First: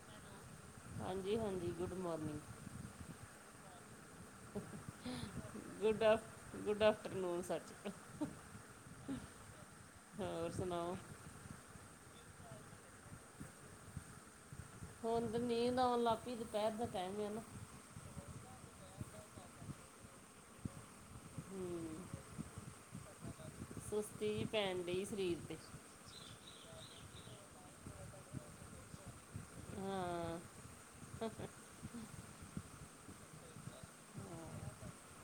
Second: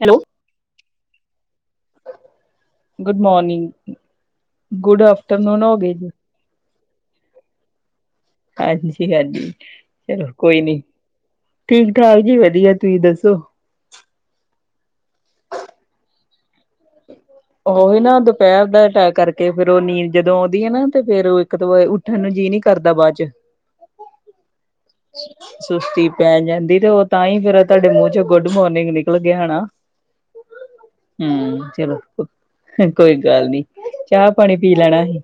Hello! ਹਾਂਜੀ-ਹਾਂਜੀ good morning. Good morning, good afternoon ਹੋ ਗਈ ਗੁੱਡ ਹੈ। ਆਫ ਗੁੱਡ ਆਫਟਰਨੂਨ ਸੱਚ। ਹਾਂਜੀ ਸਤਿ ਸ਼੍ਰੀ ਅਕਾਲ ਜੀ ਚਲੋ ਹੋਰ ਕੋਈ ਨੀ। ਸੁਣਾਓ ਠੀਕ ਠਾਕ ਜੀ, ਵਧੀਆ ਤੁਸੀਂ ਦੱਸੋ? ਹੁਣ ਤੇ ਨੀਂਦ ਆਉਣ ਲਗ ਪਈ। ਦੁਪਹਿਰ ਦਾ ਟਾਈਮ ਆ ਨਾ। ਉਹੀ ਨਾ ਦੁਪਹਿਰ ਦਾ ਹੈ ਟੈਗ ਕਰਕੇ਼ੇ, ਫਿਰ ਉਹ ਨੀਂਦ ਜਦੋਂ ਆਉਂਦੀ ਹੈ ਨਾ ਤੇ ਫਿਰ ਉਹ ਇੱਕਦਮ ਹੀ ਉੱਠ ਹੂੰ ਸਾਨੂੰ ਜੀਹ ਨੀ ਕਰਦਾ ਬਾਅਦ ਚ। ਸੁਸਤੀ ਜਿਹੀ ਪੈ ਦੀ ਏ ਸਰੀਰ ਤੇ। ਸੁਸਤੀ ਪੈ ਜਾਂਦੀ, ਤੇ ਉਹ ਤਾਂ ਹੀ ਫਿਰ ਤੁਹਾਡੇ ਮੂੰਹ ਚੋਂ ਗੁੱਡ ਮੋਰਨਿੰਗ ਨਿਕਲ ਗਿਆ ਨਾ। ਹਾਂ ਹੂੰ, ਚਲੋ। ਕੋਈ ਗੱਲ ਨੀ ਚਾਹ ਪਾਣੀ ਪੀ ਲੈਣਾ ਹੀ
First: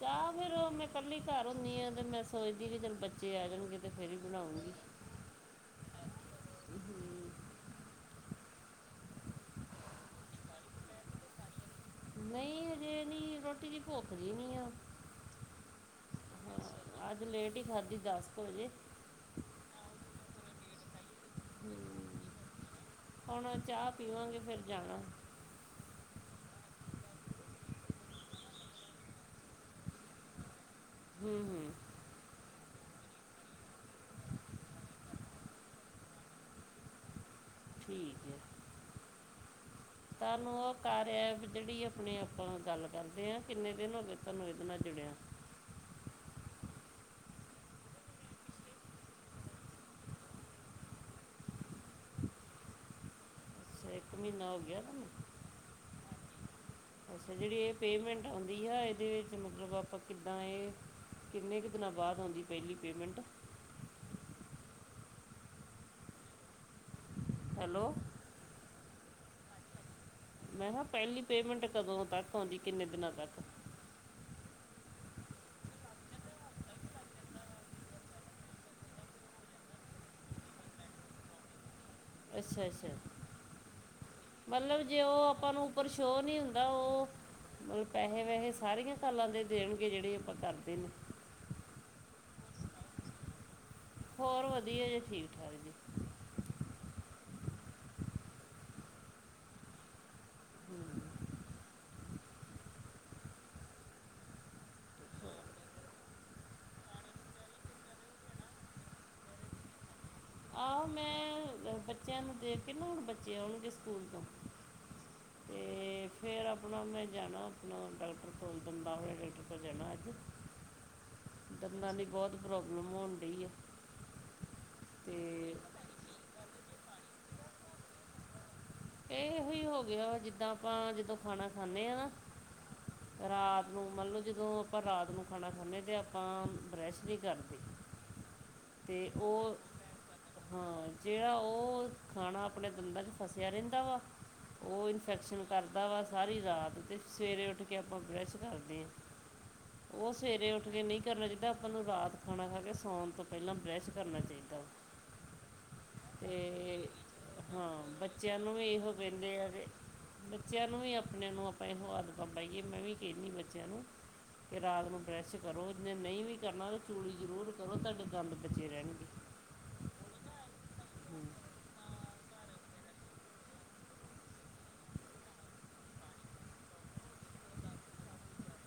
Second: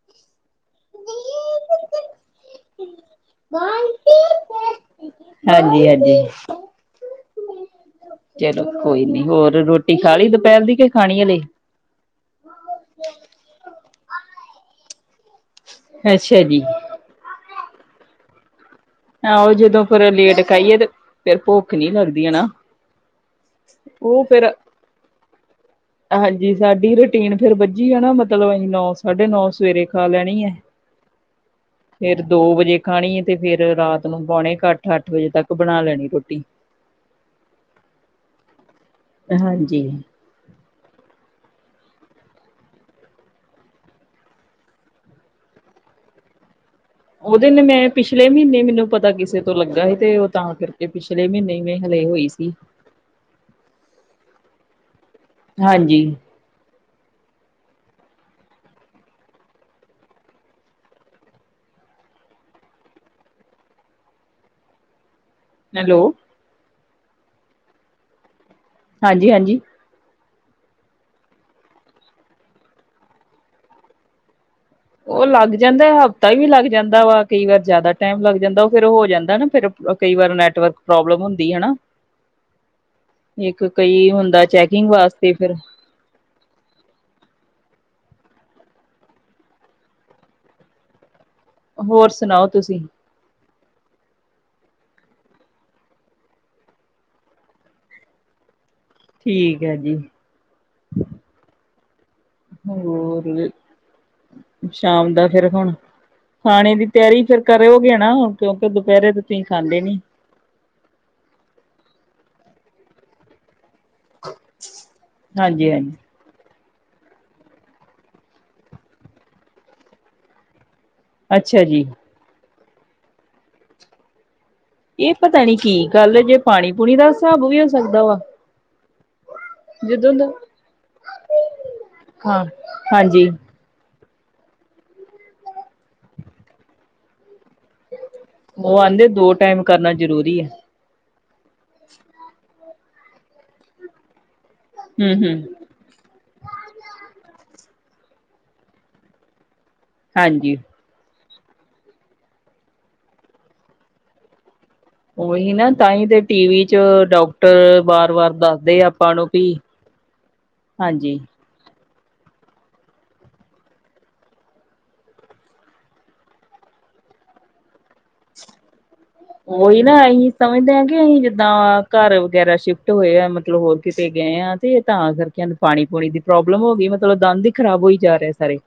ਚਾਹ ਫਿਰ ਮੈਂ ਇਕੱਲੀ ਘਰ ਹੁੰਦੀ ਹਾਂ ਤੇ ਮੈਂ ਸੋਚਦੀ ਕਿ ਚੱਲ ਬੱਚੇ ਆ ਜਾਣਗੇ ਤਾਂ ਫਿਰ ਹੀ ਬਣਾਉਂਗੀ ਹਾਂਜੀ ਹਾਂਜੀ ਹੂੰ,,, ਚਲੋ ਕੋਈ ਨੀ ਹੋਰ ਰੋਟੀ ਖਾ ਲਈ ਦੁਪਹਿਰ ਦੀ ਕੇ ਖਾਣੀ ਹਲੇ ਨਹੀਂ ਹਜੇ ਨਹੀਂ ਰੋਟੀ ਦੀ ਭੁੱਖ ਨਹੀਂ ਆ ਅੱਛਾ ਜੀ ਹਾਂ, ਅੱਜ ਲੇਟ ਹੀ ਖਾਧੀ ਦਸ ਕੁ ਵਜੇ ਆਹ ਉਹ ਜਦੋਂ ਫਰ ਲੇਟ ਖਾਈਏ ਤੇ ਫਿਰ ਭੁੱਖ ਨਹੀਂ ਲੱਗਦੀ ਹੈ ਨਾ ਹੁਣ ਚਾਹ ਉਹ ਪੀਵਾਂਗੇ ਫਿਰ ਜਾਣਾ ਹਾਂਜੀ ਸਾਡੀ ਰੂਟੀਨ ਫਿਰ ਵੱਜੀ ਆ ਨਾ ਮਤਲਬ ਆ ਨੌ ਸਾਢੇ ਨੌ ਸਵੇਰੇ ਖਾ ਲੈਣੀ ਹੈ। ਹੂੰ,,, ਫਿਰ ਦੋ ਵਜੇ ਖਾਣੀ ਤੇ ਫਿਰ ਰਾਤ ਨੂੰ ਪੌਣੇ ਕ ਅੱਠ ਅੱਠ ਵਜੇ ਤੱਕ ਬਣਾ ਲੈਣੀ ਰੋਟੀ ਠੀਕ ਹੈ। ਹਾਂਜੀ ਤੁਹਾਨੂੰ ਉਹ ਕਰ ਐਪ ਜਿਹੜੀ ਆਪਣੇ ਆਪਾਂ ਗੱਲ ਕਰਦੇ ਹਾਂ ਕਿੰਨੇ ਦਿਨ ਹੋ ਗਏ ਤੁਹਾਨੂੰ ਇਹਦੇ ਨਾਲ ਜੁੜਿਆ ਉਹਦੇ ਮੈਂ ਪਿਛਲੇ ਮਹੀਨੇ ਮੈਨੂੰ ਪਤਾ ਕਿਸੇ ਤੋਂ ਲੱਗਾ ਸੀ ਤੇ ਉਹ ਤਾਂ ਕਰਕੇ ਪਿਛਲੇ ਮਹੀਨੇ ਵੇ ਹਲੇ ਹੋਈ ਸੀ। ਇੱਕ ਮਹੀਨਾ ਹੋ ਗਿਆ ਤੁਹਾਨੂੰ ਹਾਂਜੀ ਅੱਛਾ ਜਿਹੜੀ ਇਹ ਪੇਮੈਂਟ ਆਉਂਦੀ ਆ ਇਹ ਮਤਲਬ ਆਪਾਂ ਕਿੱਦਾਂ ਇਹ ਕਿੰਨੇ ਕੁ ਦਿਨਾਂ ਬਾਅਦ ਆਉਂਦੀ ਪਹਿਲੀ ਪੇਮੈਂਟ ਹੈਲੋ ਹੈਲੋ ਹਾਂਜੀ ਹਾਂਜੀ ਮੈਂ ਕਿਹਾ ਪਹੈਲੀ ਪੇਮੈਂਟ ਕਦੋਂ ਤੱਕ ਆਉਂਦੀ ਕਿੰਨੇ ਦਿਨਾਂ ਤੱਕ ਉਹ ਲੱਗ ਜਾਂਦਾ ਹਫ਼ਤਾ ਵੀ ਲੱਗ ਜਾਂਦਾ ਵਾ ਕਈ ਵਾਰ ਜਿਆਦਾ ਟਾਈਮ ਲੱਗ ਜਾਂਦਾ ਉਹ ਫੇਰ ਹੋ ਜਾਂਦਾ ਨਾ ਫਿਰ ਕਈ ਵਾਰ ਨੈਟਵਰਕ ਪ੍ਰੋਬਲਮ ਹੁੰਦੀ ਹੈ ਨਾ ਅੱਛਾ ਅੱਛਾ ਇੱਕ ਕਈ ਹੁੰਦਾ ਚੈਕਿੰਗ ਵਾਸਤੇ ਫੇਰ ਪਰ ਸ਼ੋ ਨੀ ਹੁੰਦਾ ਉਹ ਮਤਲਬ ਪੈਹੇ ਵੈਹੇ ਸਾਰੀਆਂ ਕਾਲਾਂ ਦੇ ਦੇਣਗੇ ਜਿਹੜੇ ਆਪਾ ਕਰਦੇ ਹਾਂ ਹੋਰ ਸੁਨਾਓ ਤੁਸੀਂ ਹੋਰ ਵਧੀਆ ਜੇ ਠੀਕ ਠਾਕ ਜੀ ਠੀਕ ਹੈ ਜੀ [inaudible] ਹੋਰ ਸ਼ਾਮ ਦਾ ਫੇਰ ਹੁਨ ਖਾਣੇ ਦੀ ਤਿਆਰੀ ਫੇਰ ਕਰਿਓਗੇ ਨਾੁ ਕਿਉਂਕਿ ਦੁਪਹਿਰੇ ਤੇ ਤੁਸੀਂ ਖਾਂਦੇ ਨੀ ਆਹ ਮੈਂ ਬੱਚਿਆਂ ਨੂੰ ਦੇ ਕਿੰਨਾ ਕੁਣ ਬੱਚੇ ਆਉਣਗੇ ਸਕੂਲ ਤੋਂ ਹਾਂਜੀ ਹਾਂਜੀ ਤੇ ਫਿਰ ਆਪਣਾ ਮੈਂ ਜਾਣਾ ਆਪਣਾ ਡਾਕ ਕੋਲ ਦੰਦਾ ਡਾਕਟਰ ਕੋਲ ਜਾਣਾ ਅੱਜ ਅੱਛਾ ਜੀ ਦੰਦਾਂ ਦੀ ਬਹੋਤ ਪ੍ਰੋਬਲਮ ਹੋਣ ਡਹੀ ਆ ਇਹ ਪਤਾ ਤੇ ਨੀ ਕੀ ਗੱਲ ਜੇ ਪਾਣੀ ਪੂਣੀ ਦਾ ਹਿਸਾਬ ਵੀ ਹੋ ਸਕਦਾ ਵਾ ਇਹ ਇਹੋਹੀ ਹੋ ਗਿਆ ਜਦੋਂ ਵਾ ਦਾ ਜਿੱਦਾਂ ਆਪਾਂ ਜਦੋਂ ਖਾਣਾ ਖਾਂਦੇ ਹਾਂ ਨਾ ਰਾਤ ਨੂੰ ਮਨਲੋ ਜਿਦੋਂ ਆਪਾਂ ਰਾਤ ਨੂੰ ਖਾਣਾ ਖਾਂਦੇ ਹ ਅਤੇ ਆਪਾਂ ਬਰੈਸ਼ ਨਹੀਂ ਕਰਦੇ ਉਹ ਆਉਂਦੇ ਤੇ ਦੋ ਉਹ ਟਾਈਮ ਕਰਨਾ ਜਰੂਰੀ ਆ ਹਾਂ ਜਿਹੜਾ ਉਹ ਖਾਣਾ ਆਪਣੇ ਦੰਦਾਂ 'ਚ ਫਸਿਆ ਰਹਿੰਦਾ ਵਾ ਉਹ ਹਮ ਹਮ ਇਨਫੈਕਸ਼ਨ ਕਰ ਦਾ ਵ ਸਾਰੀ ਰਾਤ ਤੇ ਸਵੇਰੇ ਉੱਠ ਕੇ ਆਪਾਂ ਬਰਸ਼ ਕਰਦੇ ਹਾਂ ਉਹ ਸਵੇਰੇ ਹਾਂਜੀ ਉੱਠ ਕੇ ਨਹੀਂ ਕਰਨਾ ਚਾਹੀਦਾ ਆਪਾਂ ਨੂੰ ਰਾਤ ਖਾਣਾ ਖਾ ਕੇ ਸਾਉਣ ਤੋਂ ਪਹਿਲਾਂ ਬਰੈਸ਼ ਕਰਨਾ ਚਾਹੀਦਾ ਉਹੀ ਨਾ ਤਾਂਹੀ ਤੇ ਟੀਵੀ ਚ ਡਾਕਟਰ ਵਾਰ ਵਾਰ ਦੱਸ ਇਹ ਪੈਂਦੇ ਆ ਬੱਚਿਆਂ ਨੂੰ ਵੀ ਹਾਂਜੀ ਆਪਣੇ ਮੋਬਾਈਲ ਨੂੰ ਹੱਥ ਨਾ ਪਾਈਏ ਮੈਂ ਵੀ ਕਹਿਨੀ ਬੱਚਿਆਂ ਨੂੰ। ਕਿ ਰਾਤ ਨੂੰ ਬਰਸ਼ ਕਰੋ ਜੇ ਨਹੀਂ ਵੀ ਕਰਨਾ ਤਾਂ ਚੂਲੀ ਜ਼ਰੂਰ ਕਰੋ ਤੁਹਾਡੇ ਦੰਦ ਬਚੇ ਰਹਿਣਗੇ। ਉਹੀ ਨਾ ਅਸੀਂ ਸਮਝਦੇ ਹਾਂ ਕਿ ਅਸੀਂ ਜਿੱਦਾਂ ਘਰ ਵਗੈਰਾ ਸ਼ਿਫਟ ਹੋਏ ਆ ਮਤਲਬ ਹੋਰ ਕਿੱਤੇ ਗਏ ਹਾਂ। ਤੇ ਤਾਂ ਕਰਕੇ ਪਾਣੀ ਪੂਣੀ ਦੀ ਪ੍ਰੋਬਲਮ ਹੋ ਗਈ ਮਤਲਬ ਦੰਦ ਹੀ ਖਰਾਬ ਹੋਈ ਜਾ ਰਿਹੇ ਸਾਰੇ।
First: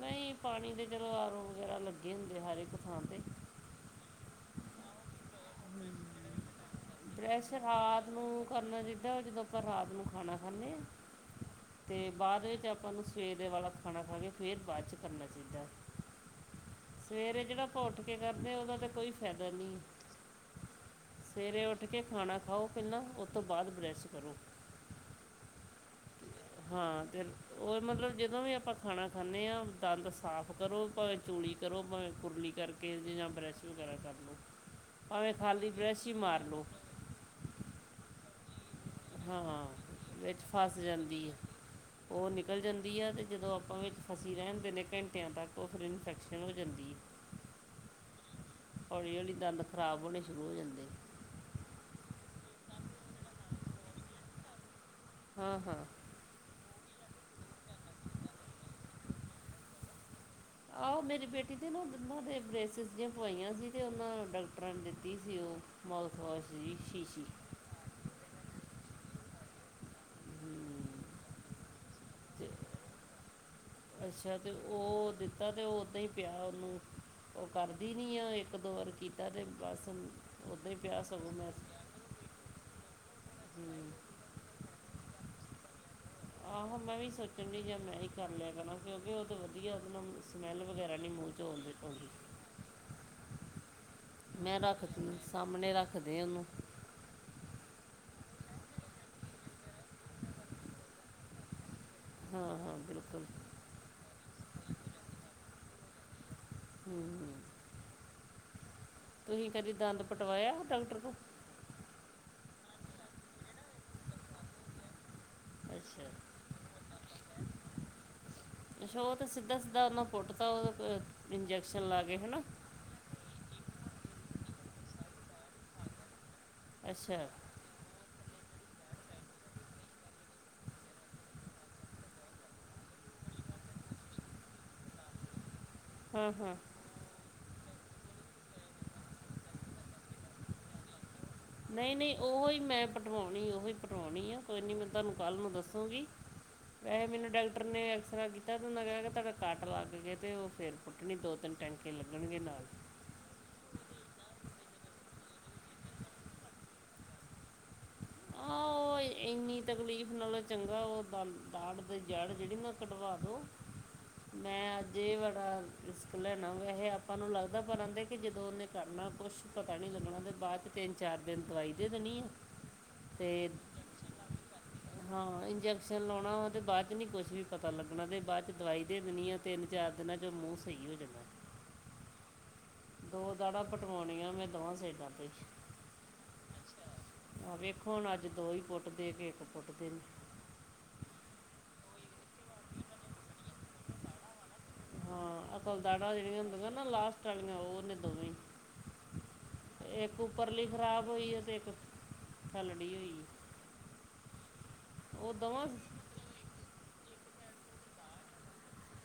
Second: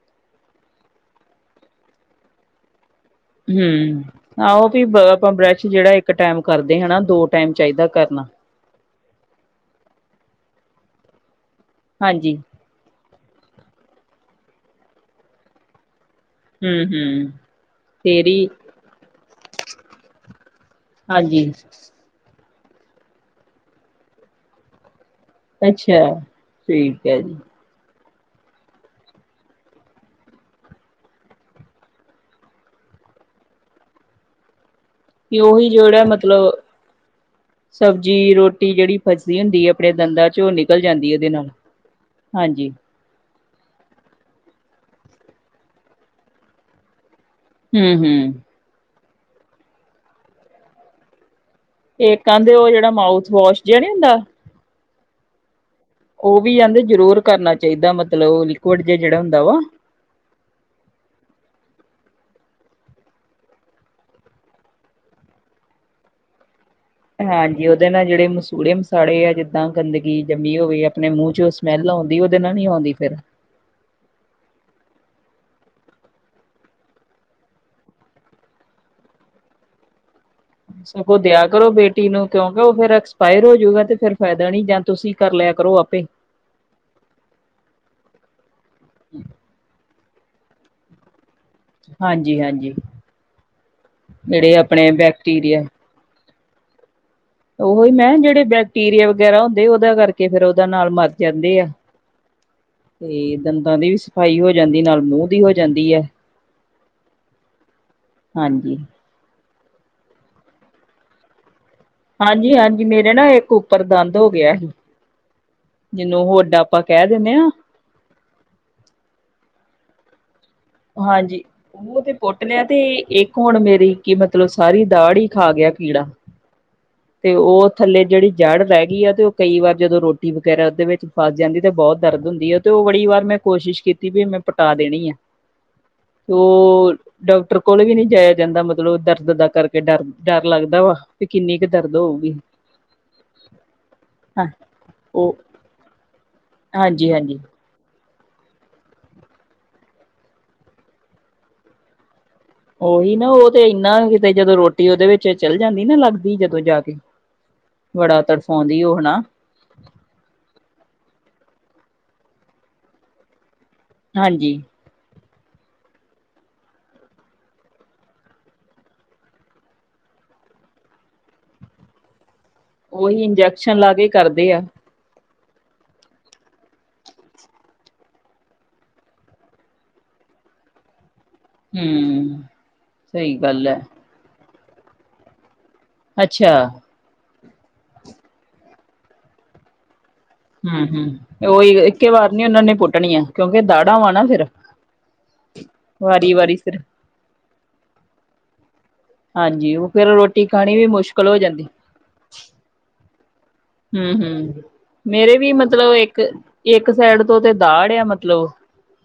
ਨਹੀਂ ਪਾਣੀ ਦੇ ਚਲੋ ਆਰੋ ਵਗੈਰਾ ਲੱਗੇ ਹੁੰਦੇ ਹਰ ਇੱਕ ਥਾਂ ਤੇ। ਹਮ ਆਹੋ ਵੀ ਆਪਾਂ ਬਰਸ਼ ਜਿਹੜਾ ਇੱਕ ਟਾਈਮ ਕਰਦੇ ਹਨਾ ਦੋ ਟਾਈਮ ਬ੍ਰੈਸ਼ ਚਾਹੀਦਾ ਰਾਤ ਕਰਨਾ। ਨੂੰ ਕਰਨਾ ਚਾਹੀਦਾ ਦੋਂ ਆਪਾਂ ਰਾਤ ਨੂੰ ਖਾਣਾ ਖਾਂਦੇ ਹਾਂ ਤੇ ਹਾਂਜੀ ਬਾਅਦ ਵਿੱਚ ਆਪ ਆਪਾਂ ਨੂੰ ਸਵੇਰੇ ਵਾਲਾ ਖਾਣਾ ਖਾ ਕੇ ਫਿਰ ਬਾਅਦ 'ਚ ਕਰਨਾ ਚਾਹੀਦੈ। ਹਮ ਹਮ ਸਵੇਰੇ ਜਿਹੜਾ ਆਪਾਂ ਉੱਠ ਕੇ ਤੇਰੀ ਕਰਦੇ ਹਾਂ ਉਹਦਾ ਤਾਂ ਕੋਈ ਫਾਇਦਾ ਨਹੀਂ। ਹਾਂਜੀ ਸਵੇਰੇ ਉੱਠ ਕੇ ਖਾਣਾ ਖਾਓ ਪਹਿਲਾਂ ਉਹ ਤੋਂ ਬਾਅਦ ਬਰਸ਼ ਕਰੋ। ਅੱਛਾ ਹਾਂ ਠੀਕ ਹੈ ਤੇ ਜੀ ਉਹ ਮਤਲਬ ਜਦੋਂ ਵੀ ਆਪਾਂ ਖਾਣਾ ਖਾਂਦੇ ਹਾਂ ਦੰਦ ਸਾਫ਼ ਕਰੋ, ਭਾਵੇਂ ਚੂਲੀ ਕਰੋ, ਭਾਵੇਂ ਕੁਰਲੀ ਕਰਕੇ ਕੇਸ ਦੀ ਜਾਂ ਬਰੈਸ਼ ਵਗੈਰਾ ਕਰਦੇ। ਹੁਣ ਵੀ ਉਹੀ ਜਿਹੜਾ ਮਾਰ ਮਤਲਬ ਲਓ ਸਬਜ਼ੀ ਰੋਟੀ ਜਿਹੜੀ ਫਸਦੀ ਹੁੰਦੀ ਹਾਂ ਏ ਆਪਣੇ ਦੰਦਾਂ ਵਿੱਚ ਚ ਉਹ ਫਸ ਨਿਕਲ ਜਾਂਦੀ ਐ ਇਹਦੇ ਹੈ ਨਾਲ। ਉਹ ਨਿਕਲ ਹਾਂਜੀ ਜਾਂਦੀ ਆ ਤੇ ਜਦੋਂ ਆਪਾਂ ਵੀ ਫਸੀ ਰਹਿਣ ਦਿੰਦੇਆ ਘੰਟਿਆਂ ਤੱਕ ਉਹ ਫਿਰ ਇਨਫੈਕਸ਼ਨ ਹੋ ਜਾਂਦੀ ਐ। ਹੂੰ ਹੂੰ। ਹੌਲੀ -ਹੌਲੀ ਦੰਦ ਖਰਾਬ ਹੋਣੇ ਸ਼ੁਰੂ ਹੋ ਜਾਂਦੇ ਨੇ। ਉਹ ਕਹਿੰਦੇ ਉਹ ਜਿਹੜਾ ਮਾਊਥ ਵਾਸ਼ ਜਿਹਾ ਨੀ ਹੁੰਦਾ? ਹਾਂ ਹਾਂ। ਉਹ ਵੀ ਆਦੇ ਜਰੂਰ ਕਰਨਾ ਚਾਹੀਦਾ ਮਤਲਬ ਲਿਕਵਡ ਜ ਜਿਹੜਾ ਹੁੰਦਾ ਵਾ ਆਹੋ ਮੇਰੀ ਬੇਟੀ ਤੇ ਦੰਦਾ ਤੇ ਬ੍ਰੈਸਿਸ ਜੀ ਪਈਆਂ ਸੀ ਤੇ ਉਹਨਾਂ ਡਾਕਟਰਾਂ ਨੇ ਦਿੱਤੀ ਸੀ ਉਹ ਮਾਊਥਵਾਸ਼ ਦੀ ਸ਼ੀਸ਼ੀ। ਵੀ ਔਦੇ ਨਾਲ ਜਿਹੜੇ ਮਸੂੜੇ -ਮਸਾੜੇ ਹੈਗੇ ਦਾਂ ਗੰਦਗੀ ਜੰਮੀ ਹਮ, ਹੋਵੇ ਆਪਣੇ ਮੂੰਹ ਚ ਉਹ ਸਮੈਲ ਆਉਂਦੀ ਉਹਦੇ ਤੇ ਨਾਲ ਨੀ ਆਉਂਦੀ ਫਿਰ। ਅੱਛਾ ਤੇ ਉਹ ਦਿੱਤਾ ਤੇ ਉਹ ਓਦਾਂ ਹੀ ਪਿਆ ਉਹਨੂੰ ਉਹ ਕਰਦੀ ਨੀ ਏ ਇੱਕ- ਦੋ ਵਾਰ ਕੀਤਾ ਤੇ ਬਸ ਹੀ ਪਿਆ ਸਗੋਂ ਦਿਆ ਮੈਂ ਕਰੋ ਗੇ? ਤੀ ਨੂੰ ਕਿਉਂਕਿ ਉਹ ਫਿਰ ਐਕਸਪਾਇਰ ਹੋਜੂਗਾ ਹਮ, ਤੇ ਫਿਰ ਫਾਇਦਾ ਨੀ ਜਾਂ ਤੁਸੀਂ ਕਰ ਲਿਆ ਕਰੋ ਆਪੇ। ਆਹੋ ਮੈਂ ਵੀ ਸੋਚਣ ਡੀਆ ਮੈਂ ਹੀ ਕਰ ਲਿਆ ਕਰਨਾ ਕਿਉਂਕਿ ਉਹ ਤਾਂ ਵਧੀਆ ਏਦੇ ਨਾਲੋ ਦੱਸ ਸਮੈੱਲ ਵਗੈਰਾ ਨੀ ਮੂੰਹ ਚੋ ਆਉਂਦੀ। ਆਉਂਦੀ ਹਾਂਜੀ ਹਾਂਜੀ। ਜਿਹੜੇ ਮੈਂ ਆਪਣੇ ਰੱਖਦੀ ਬੈਕਟੀਰੀਆ ਸਾਹਮਣੇ ਰੱਖਦੇ ਉਹਨੂੰ ਉਹੀ ਮੈਂਮ ਜਿਹੜੇ ਬੈਕਟੀਰੀਆ ਵਗੈਰਾ ਹੁੰਦੇ ਉਹਦਾ ਕਰਕੇ ਫਿਰ ਉਹਦਾ ਨਾਲ ਮਰ ਜਾਂਦੇ ਆ। ਹਾਂ ਹਾਂ, ਬਿਲ ਤੇ ਦੰਦਾਂ ਦੀ ਵੀ ਸਫ਼ਾਈ ਹੋ ਜਾਂਦੀ ਨਾਲ ਮੂੰਹ ਦੀ ਹੋ ਜਾਂਦੀ ਐ। ਹੂੰ ਹਾਂਜੀ। ਤੁਸੀਂ ਕਦੇ ਦੰਦ ਪਟਵਾਇਆ ਡਾਕਟਰ ਤੋਂ? ਹਾਂਜੀ ਹਾਂਜੀ ਮੇਰੇ ਨਾ ਇੱਕ ਉੱਪਰ ਦੰਦ ਹੋ ਗਿਆ ਸੀ, ਅੱਛਾ ਜਿਹਨੂੰ ਉਹ ਵੱਡਾ ਆਪਾਂ ਕਹਿ ਦੇਨੇ ਆ ਜੋਤ ਸਿੱਧਾ- ਸਿੱਧਾ ਉਹਨਾ ਪੁਟਤਾ ਏ। ਹਾਂਜੀ, ਉਹ ਤੇ ਪੁੱਟ ਲਿਆ ਤੇ ਇੱਕ ਹੁਣ ਮੇਰੀ ਕੀ ਮਤਲਬ ਸਾਰੀ ਦਾੜ ਹੀ ਖਾ ਗਿਆ ਕੀੜਾ, ਅੱਛਾ ਤੇ ਉਹ ਥੱਲੇ ਜਿਹੜੀ ਜੜ੍ਹ ਰਹਿ ਗਈ ਆ ਤੇ ਉਹ ਕਈ ਵਾਰ ਜਦੋਂ ਰੋਟੀ ਵਗੈਰਾ ਦੇ ਵਿੱਚ ਫਸ ਜਾਂਦੀ ਤੇ ਬੋਤ ਦਰਦ ਹੁੰਦੀ ਐ। ਤੇ ਉਹ ਬੜੀ ਵਾਰ ਮੈਂ ਕੋਸ਼ਿਸ਼ ਕੀਤੀ ਵੀ ਮੈਂ ਪਟਾ ਦੇਣੀ ਐ। [inaudible] ਹਾਂ ਹੋਰ ਡਾਕਟਰ ਕੋਲ ਵੀ ਨੀ ਜਾਇਆ ਜਾਂਦਾ ਮਤਲਬ ਦਰਦ ਦਾ ਕਰਕੇ ਡਰ -ਡਰ ਲੱਗਦਾ, ਵੀ ਕਿੰਨੀ ਕੁ ਨਈ ਦਰਦ -ਨਈ ਹੋਊਗੀ ਉਹੀ ਮੈਂ ਪਟਵਾਉਣੀ ਐ, ਉਹੀ ਪਟਵਾਉਣੀ ਆ ਹਾਂ ਕੋਈ ਨਹੀਂ ਮੈਂ ਤੁਹਾਨੂੰ ਉਹ ਕੱਲ੍ਹ ਨੂੰ ਦੱਸੂੰਗੀ। ਵੈਸੇ ਹਾਂਜੀ ਮੈਨੂੰ ਹਾਂਜੀ ਡਲ ਡਾਕਟਰ ਨੇ ਐਕਸਰਾ ਕੀਤਾ ਸੀ ਤੇ ਉਹਨਾਂ ਕਿਹਾ ਕਿ ਤੁਹਾਡਾ ਕੱਟ ਲੱਗ ਗਏ ਤੇ ਉਹ ਫਿਰ ਪੁੱਟਣੀ ਦੋ -ਤਿੰਨ ਟੈਂਕੇ ਲੱਗਣਗੇ ਨਾਲ। ਉਹੀ ਨਾ ਉਹ ਤੇ ਇੰਨਾ ਕਿਤੇ ਜਦੋਂ ਰੋਟੀ ਉਹਦੇ ਵਿੱਚ ਚੱਲ ਜਾਂਦੀ ਨਾ ਲੱਗਦੀ ਜਦੋਂ ਜਾ ਕੇ ਬੜਾ ਤੜਫਾਉਂਦੀ ਉਹ ਹਨਾ। ਤਕਲੀਫ਼ ਨਾਲੋ ਚੰਗਾ ਉਹ ਦੰਦ ਦਾੜ ਦੀ ਜੜ ਜਿਹੜੀ ਨਾ ਕਢਵਾ ਦੋ। ਹਾਂਜੀ ਮੈਂ ਅੱਜ ਜੇ ਬੜਾ ਰਿਸ਼ਕ ਲੈਣਾ ਵੈ ਇਹ ਆਪਾਂ ਨੂੰ ਲੱਗਦਾ ਪਰ ਆਉਂਦੇ ਕਿ ਜਦੋਂ ਉਹਨੇ ਕਰਨਾ ਕੁਛ ਪਤਾ ਨਹੀਂ ਲੱਗਣਾ ਤੇ ਬਾਅਦ ਤਿੰਨ ਚਾਰ ਦਿਨ ਦਵਾਈ ਦੇ ਦੇਣੀ ਆ। ਉਹੀ ਤੇ ਇੰਜੈਕਸ਼ਨ ਲਾ ਕੇ ਕਰਦੇ ਆ। ਹਾਂ ਇੰਜੈਕਸ਼ਨ ਲਾਉਣਾ ਤੇ ਬਾਅਦ ਚ ਨੀ ਕੁਛ ਵੀ ਪਤਾ ਲੱਗਣਾ ਤੇ ਬਾਅਦ ਚ ਦਵਾਈ ਦੇ ਦੇਣੀ ਆ। ਤਿੰਨ ਚਾਰ ਦਿਨਾਂ ਚ ਮੂੰਹ ਸਹੀ ਹੋ ਜਾਂਦਾ। ਹਮ [unintelligible] ਦੋ ਸਹੀ ਦਾੜ੍ਹਾਂ ਗੱਲ ਹੈ ਪਟਵਾਉਣੀਆਂ ਮੈਂ ਦੋਵਾਂ‌ ਸੇ ਡਰ। [unintelligible] ਅੱਛਾ। ਆਹ ਵੇਖੋ ਹੁਣ ਅੱਜ ਦੋ ਹੀ ਪੁੱਟਦੇ ਕਿ ਇੱਕ ਪੁੱਟਦੇ ਨੇ। ਹਮ ਹਮ ਉਹੀ ਇੱਕੇ ਵਾਰ ਨੀ ਉਹਨਾਂ ਨੇ ਪੁੱਟਣੀਆਂ ਕਿਉਂਕਿ ਦਾੜਾ ਵਾਂ ਨਾ ਫੇਰ। ਹਾਂ ਅਕਲਦਾੜਾਂ ਜਿਹੜੀਆਂ ਹੁੰਦੀਆਂ ਨਾ ਲਾਸਟ ਵਾਲੀਆਂ ਉਹ ਨੇ ਦੋਵੇਂ। ਹਾਂਜੀ ਉਹ ਫੇਰ ਇੱਕ ਰੋਟੀ ਉਪਰਲੀ ਖਾਣੀ ਵੀ ਖਰਾਬ ਮੁਸ਼ਕਿਲ ਹੋਈ ਹੋ ਹੈ ਤੇ ਜਾਂਦੀ ਇੱਕ [unintelligible] ਥੱਲੜੀ ਹੋਈ। ਹਮ ਹਮ ਉਹ ਮੇਰੇ ਵੀ ਦੋਵਾਂ ਮਤਲਬ ਇੱਕ ਇੱਕ ਸੈਡ ਤੋਂ ਤੇ ਦਾੜ ਆ ਮਤਲਬ।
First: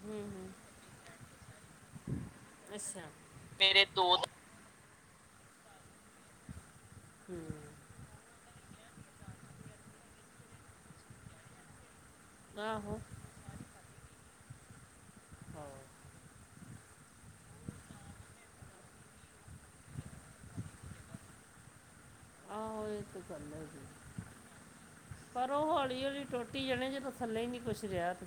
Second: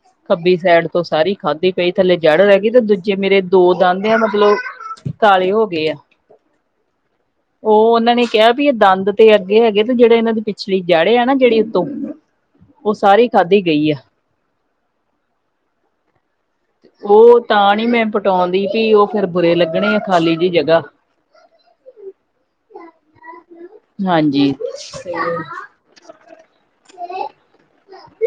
ਹੂੰ ਹੂੰ ਖੱਬੀ ਸਾਈਡ ਤੋਂ ਸਾਰੀ ਖਾਧੀ ਪਈ ਥੱਲੇ ਜੜ ਰਹਿ ਗਈ ਤੇ ਦੂਜੇ ਮੇਰੇ ਦੋ ਦੰਦ ਦੋ ਆ ਮਤਲਬ। ਕਾਲੇ ਹੋ ਗਏ ਆ। ਹਮ [inaudible] ਉਹ ਉਹਨਾਂ ਨੇ ਕਿਹਾ ਵੀ ਇਹ ਦੰਦ ਤੇ ਅੱਗੇ ਹੈਗੇ ਤੇ ਜਿਹੜੇ ਇਹਨਾਂ ਦੀ ਪਿਛਲੀ ਜੜੇ ਆ ਨਾ ਜਿਹੜੇ ਉਤੋਂ। ਉਹ ਆਹੋ ਸਾਰੀ ਖਾਧੀ ਗਈ ਹੈ। ਹਾਂ ਉਹ ਤਾਂ ਨਹੀਂ ਮੈਂ ਪਟਾਉਂਦੀ ਸੀ ਉਹ ਫੇਰ ਬੁਰੇ ਲੱਗਣੇ ਆ ਖਾਲੀ ਜਿ ਜਗ੍ਹਾ। ਆਹੋ ਇਹ ਤੇ ਗੱਲ ਹੈਗੀ ਹਾਂਜੀ [unintelligible] ਪਰ ਉਹ ਹੌਲੀ ਹੌਲੀ ਟੁੱਟ। ਟੁੱਟੀ ਜਣੇ ਜੇ ਥੱਲੇ ਹੀ ਨਹੀਂ ਕੁਛ ਰਿਹਾ‌‌ ਤੇ।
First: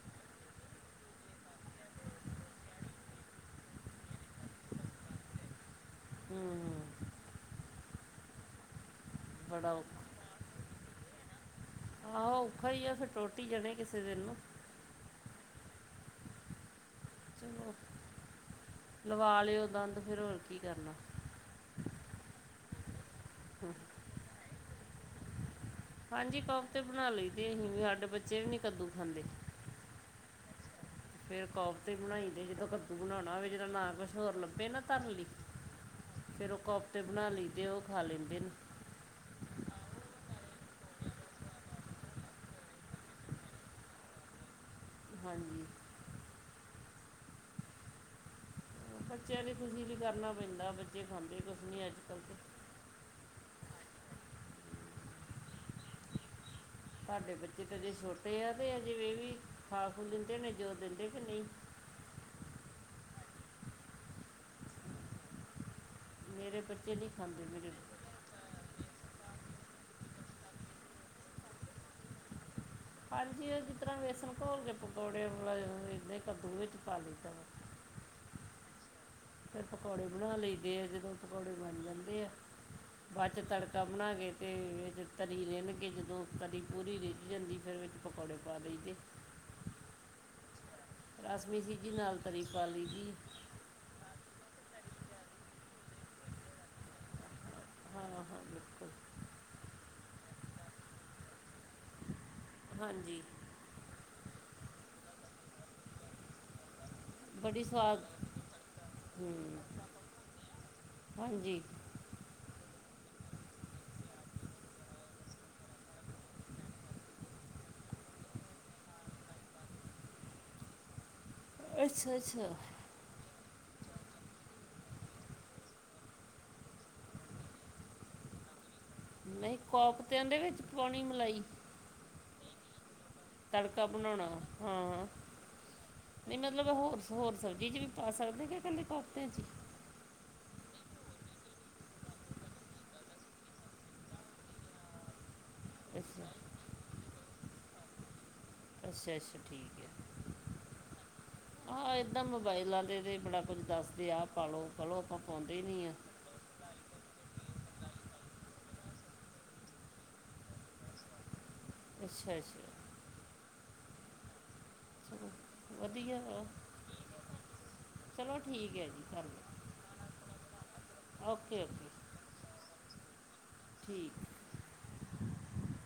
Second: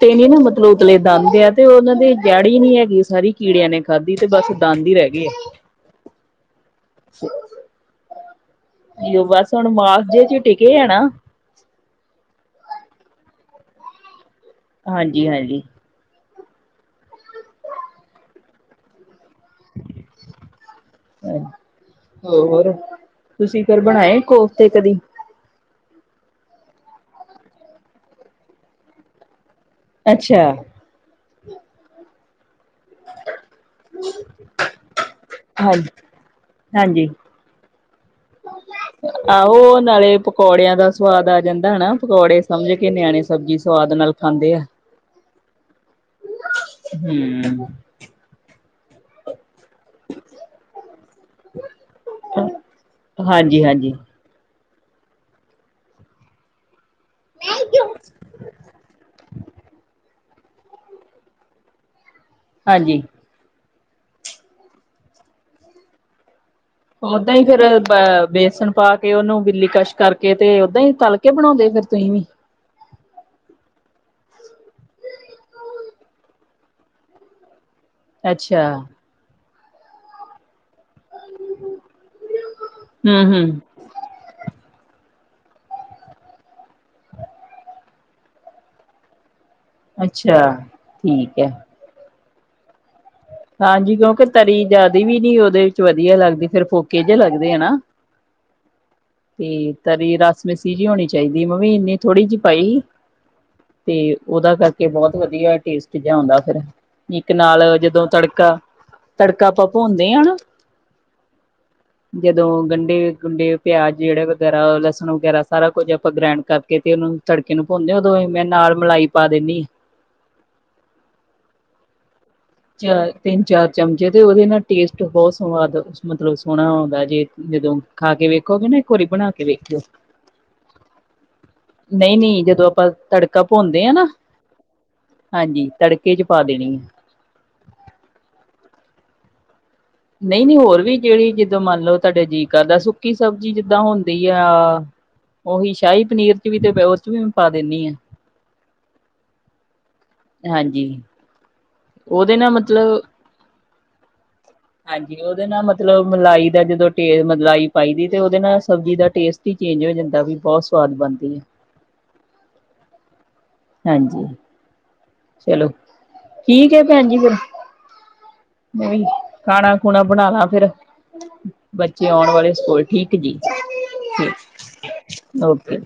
ਤੇ ਨੀ ਨਾ ਮਤਲਬ ਉਤਲੇ ਦੰਦ ਆ ਤੇ ਉਹਨਾਂ ਦੇ। ਜੜ ਹੀ ਨੀ ਹੈਗੀ ਸਾਰੀ ਕੀੜਿਆਂ ਨੇ ਖਾਧੀ ਤੇ ਬਸ ਦੰਦ ਹੀ ਰਹਿ ਗਏ ਆ। ਹਮਮ [inaudible] ਬਸ ਹੁਣ ਬੜਾ ਔਖਾ ਮਾਸ ਜੇ ਚ ਟਿੱਕੇ ਆ ਨਾ। ਆਹੋ ਔਖਾ ਆ ਫਿਰ ਟੂਟ‌‌ ਹੀ ਜਾਣੇ ਕਿਸੇ ਦਿਨ। ਹਾਂਜੀ ਹਾਂਜੀ। [inaudible] ਚਲੋ [unintelligible] ਲਵਾ ਲਿਓ ਦੰਦ ਫਿਰ ਹੋਰ ਕੀ ਕਰਨਾ। ਹੋਰ ਤੁਸੀਂ ਫਿਰ ਬਣਾਏ ਕੋਫਤੇ ਕਦੀ। ਹਾਂਜੀ ਕੋਫਤੇ ਬਣਾ ਲਈ ਤੇ ਅਹੀ ਵੀ ਹਾਡੇ ਬੱਚੇ ਵੀ ਨਹੀਂ ਕੱਦੂ ਖਾਂਦੇ। ਅੱਛਾ। ਫੇਰ ਕੋਫਤੇ ਬਣਾਈ ਦੇ ਜਦੋਂ ਕੁਛ। ਬਣਾਉਣਾ ਹੋਵੇ ਜਦੋ ਨਾ ਕੁਛ ਹੋਰ ਲੱਭੇ ਨਾ ਤਰਨ ਲਈ। ਹਾਂਜੀ ਫੇਰ ਉਹ ਕੋਫਤੇ ਹਾਂਜੀ ਬਣਾ ਲਈ ਦੇ ਉਹ ਖਾ ਲੈਂਦੇ ਨੇ। ਆਹੋ ਨਾਲੇ ਪਕੌੜਿਆਂ ਦਾ ਸਵਾਦ ਆ ਜਾਂਦਾ ਹਨਾ, ਪਕੌੜੇ ਸਮਝ ਕੇ ਨਿਆਣੇ ਸਬਜ਼ੀ ਸਵਾਦ ਨਾਲ। ਖਾਂਦੇ ਆ। ਹਾਂਜੀ। ਹਮ [inaudible] ਬੱਚਿਆਂ ਲਈ ਖੁਸ਼ੀ ਲਈ ਵੀ ਕਰਨਾ ਪੈਂਦਾ ਬੱਚੇ ਖਾਂਦੇ ਕੁਛ ਨੀ ਅੱਜ ਕੱਲ। ਹਾਂਜੀ ਹਾਂਜੀ। ਸਾਡੇ ਬੱਚੇ ਤਾਂ ਹਜੇ ਛੋਟੇ ਆ, ਤੇ ਅਜੇ ਏਵੀ ਵੀ ਖਾ ਖੂ ਲੈਂਦੇ ਨੇ ਜਦੋ ਦੇਂਦੇ ਕਿ ਨੀ ਹਾਂਜੀ। ਮੇਰੇ [unintelligible] ਓਦਾਂ ਈ ਫੇਰ ਮੇਰੇ ਵੇਸਨ ਪਾ ਕੇ ਤੇ ਓਨੂੰ ਬਿੱਲੀ ਕੱਸ਼ ਕਰਕੇ ਤੇ ਓਦਾਂ ਈ ਤਾੱਲ ਕੇ ਬਣੋਂਦੇ ਫੇਰ ਤੁਹੀਂ ਵੀ ਹਾਂਜੀ, ਜਿਸ ਤਰਾਂ ਵੇਸਨ ਘੋਲ ਕੇ ਪਕੌੜੇ [unintelligible] ਕਦੂ ਵਿਚ ਪਾ ਲਈਦਾ ਅੱਛਾ। ਫੇਰ ਪਕੌੜੇ ਬਣਾ ਲਈਦੇ ਐ ਜਦੋਂ ਪਕੌੜੇ ਬੰਨ ਜਾਂਦੇ ਐ, ਬਾਦ ਹਮ 'ਚ ਹਮ ਤੜਕਾ ਏਦਾਂ ਬਨਾ ਕੇ, ਤੇ ਵਿੱਚ ਤਰੀ ਰਿੰਨ ਕੇ ਜਦੋਂ ਤਰੀ ਪੂਰੀ ਰਿੱਝ ਜਾਂਦੀ ਫੇਰ ਵਿੱਚ ਪਕੌੜੇ ਪਾ ਦਈਦੇ। ਅੱਛਾ। ਠੀਕ ਰਸ ਹੈ ਮੀਸੀ ਜੀ ਨਾਲ ਤਰੀ ਪਾ ਲਈਦੀ। ਹਾਂਜੀ, ਕਯੋਂਕਿ ਤਰੀ ਜਿਆਦੀ ਵੀ ਨੀ ਓਹਦੇ ਵਿੱਚ ਵਦੀਆ ਲੱਗਦੀ ਫੇਰ ਫੋ ਫੋਕੇ ਜੇ ਲੱਗਦੇ, ਨਾ। ਹਾਂ ਹਾਂ ਬਿਲਕੁਲ ਤੇ ਤਰੀ ਰਾੱਸ ਮਿਸੀ ਜੀ ਹੋਣੀ ਚਾਈਦੀ, ਮੈਂਵੀ ਇਨੀ ਥੋੜੀ ਜੀ ਪਾਈ ਹਾਂਜੀ ਤੇ ਓਹਦਾ ਕਰਕੇ ਬੋਤ ਵਦੀਆ ਟੇਸਟ ਜੇਆ ਆਉਂਦਾ ਫੇਰ, ਇੱਕ ਬੜੀ ਨਾਲ ਜਦੋਂ ਸਵਾਦ ਤੜਕਾ, ਤੜਕਾ ਹੂੰ ਆਪਾਂ ਭੁੰਨਦੇ ਆ ਨਾ ਹਾਂਜੀ ਜਦੋਂ ਗੰਡੇ, ਗੁੰਡੇ, ਪਯਾਜ ਜੇੜਾ ਵਗੈਰਾ, ਲਸਨ ਵਗੈਰਾ, ਸਾਰਾ ਕੁੱਝ ਆਪਾਂ ਗ੍ਰੈਂਡ ਕਰਕੇ, ਤੇ ਓਨੂੰ ਤੜਕੇ ਨੂੰ ਭੁੰਨਦੇ ਓਦੋਂ, ਮੈਂ ਨਾਲ ਮਲਾਈ ਪਾ ਦੇਂਨੀ ਅੱਛਾ, ਅੱਛਾ। 'ਚ ਤਿੰਨ-ਚਾਰ ਚਮਚੇ, ਤੇ ਓਹਦੇ ਨਾਲ ਟੇਸਟ ਬੋਤ ਸਵਾਦ ਮਤਲਬ ਸੋਹਣਾ ਆਉਂਦਾ ਜੇ ਜਦੋਂ ਖਾ ਕੇ ਵੇਖੋ ਗਏ ਨਾ ਵਾਰੀ ਬਣਾ ਕੇ ਨਈ, ਵੇਖਿਓ ਕੋਫਤਯਾਂ ਦੇ ਵਿੱਚ ਪਾਉਣੀ ਮਲਾਈ? ਨਈ, ਨਈ ਜਦੋਂ ਆਪਾਂ ਤੜਕ ਤੜਕਾ ਭੁੰਨਦੇ ਆ ਨਾ, ਬਣਾਉਣਾ ਹਾਂ ਹਾਂਜੀ, ਤੜਕੇ 'ਚ ਨਹੀਂ ਪਾ ਮਤਲਬ ਦੇਣੀ। ਹੋਰ ਹੋਰ ਸਬਜ਼ੀ 'ਚ ਵੀ ਪਾ ਸਕਦੇ, ਕੇ ਕੱਲੇ ਕੋਫਤਿਆ 'ਚ ਈ? ਨਈ, ਨਈ ਹੋਰ ਵੀ ਜੇੜੀ ਜਿਦਾਂ ਮੰਨ ਲੋ ਤੁਆਡਾ ਜੀ ਕਰਦਾ ਸੁੱਕੀ ਸਬਜ਼ੀ ਜਿੱਦਾਂ ਹੁੰਦੀ ਆ। [inaudible] ਓਹੀ ਸ਼ਾਈ ਅੱਛਾ ਪਨੀਰ 'ਚ ਵੀ, ਤੇ ਓ 'ਚ ਵੀ ਮੈਂ ਪਾ ਦੇਨੀ ਆਂ। ਅੱਛਾ, ਅੱਛਾ ਠੀਕ ਐ। ਹਾਂਜੀ। ਹਾਂ ਏਦਾਂ ਉਹਦੇ ਨਾਲ ਮੋਬਾਇਲਾਂ ਮਤਲਬ ਤੇ ਬੜਾ ਕੁੱਝ ਦੱਸਦੇ, ਆ ਪਾਲੋ। ਹਾਂਜੀ, ਓਹਦੇ ਨਾਲ ਮਤਲਬ ਮਲਾਈ ਦਾ ਜਦੋ ਟੇਰ ਮਲਾਈ ਪਾਈ ਦੀ, ਤੇ ਓਹਦੇ ਨਾਲ ਸਬਜ਼ੀ ਦਾ ਟੇਸਟ ਈ ਚੇਂਜ ਹੋ ਜਾਂਦਾ ਵੀ ਬਉਤ ਸਵਾਦ ਬਣਦੀ ਏ। ਅੱਛਾ-ਅੱਛਾ ਹਾਂਜੀ। ਚਲੋ, ਵਧੀਆ ਵਾ। ਠੀਕ ਐ ਪੈਂਜੀ ਫਿਰ। ਚਲੋ ਠੀਕ ਹੈ ਮੈਂ ਵੀ ਜੀ ਕਰ ਲਓ ਖਾਣਾ ਖੁਣਾ ਬਣਾ ਲਾ ਫੇਰ, ਬ ਓਕੇ ਓਕੇ ਬੱਚੇ ਆਉਣ ਵਾਲੇ ਸਕੂਲ, ਠੀਕ ਜੀ, ਠੀਕ, ਓਕੇ।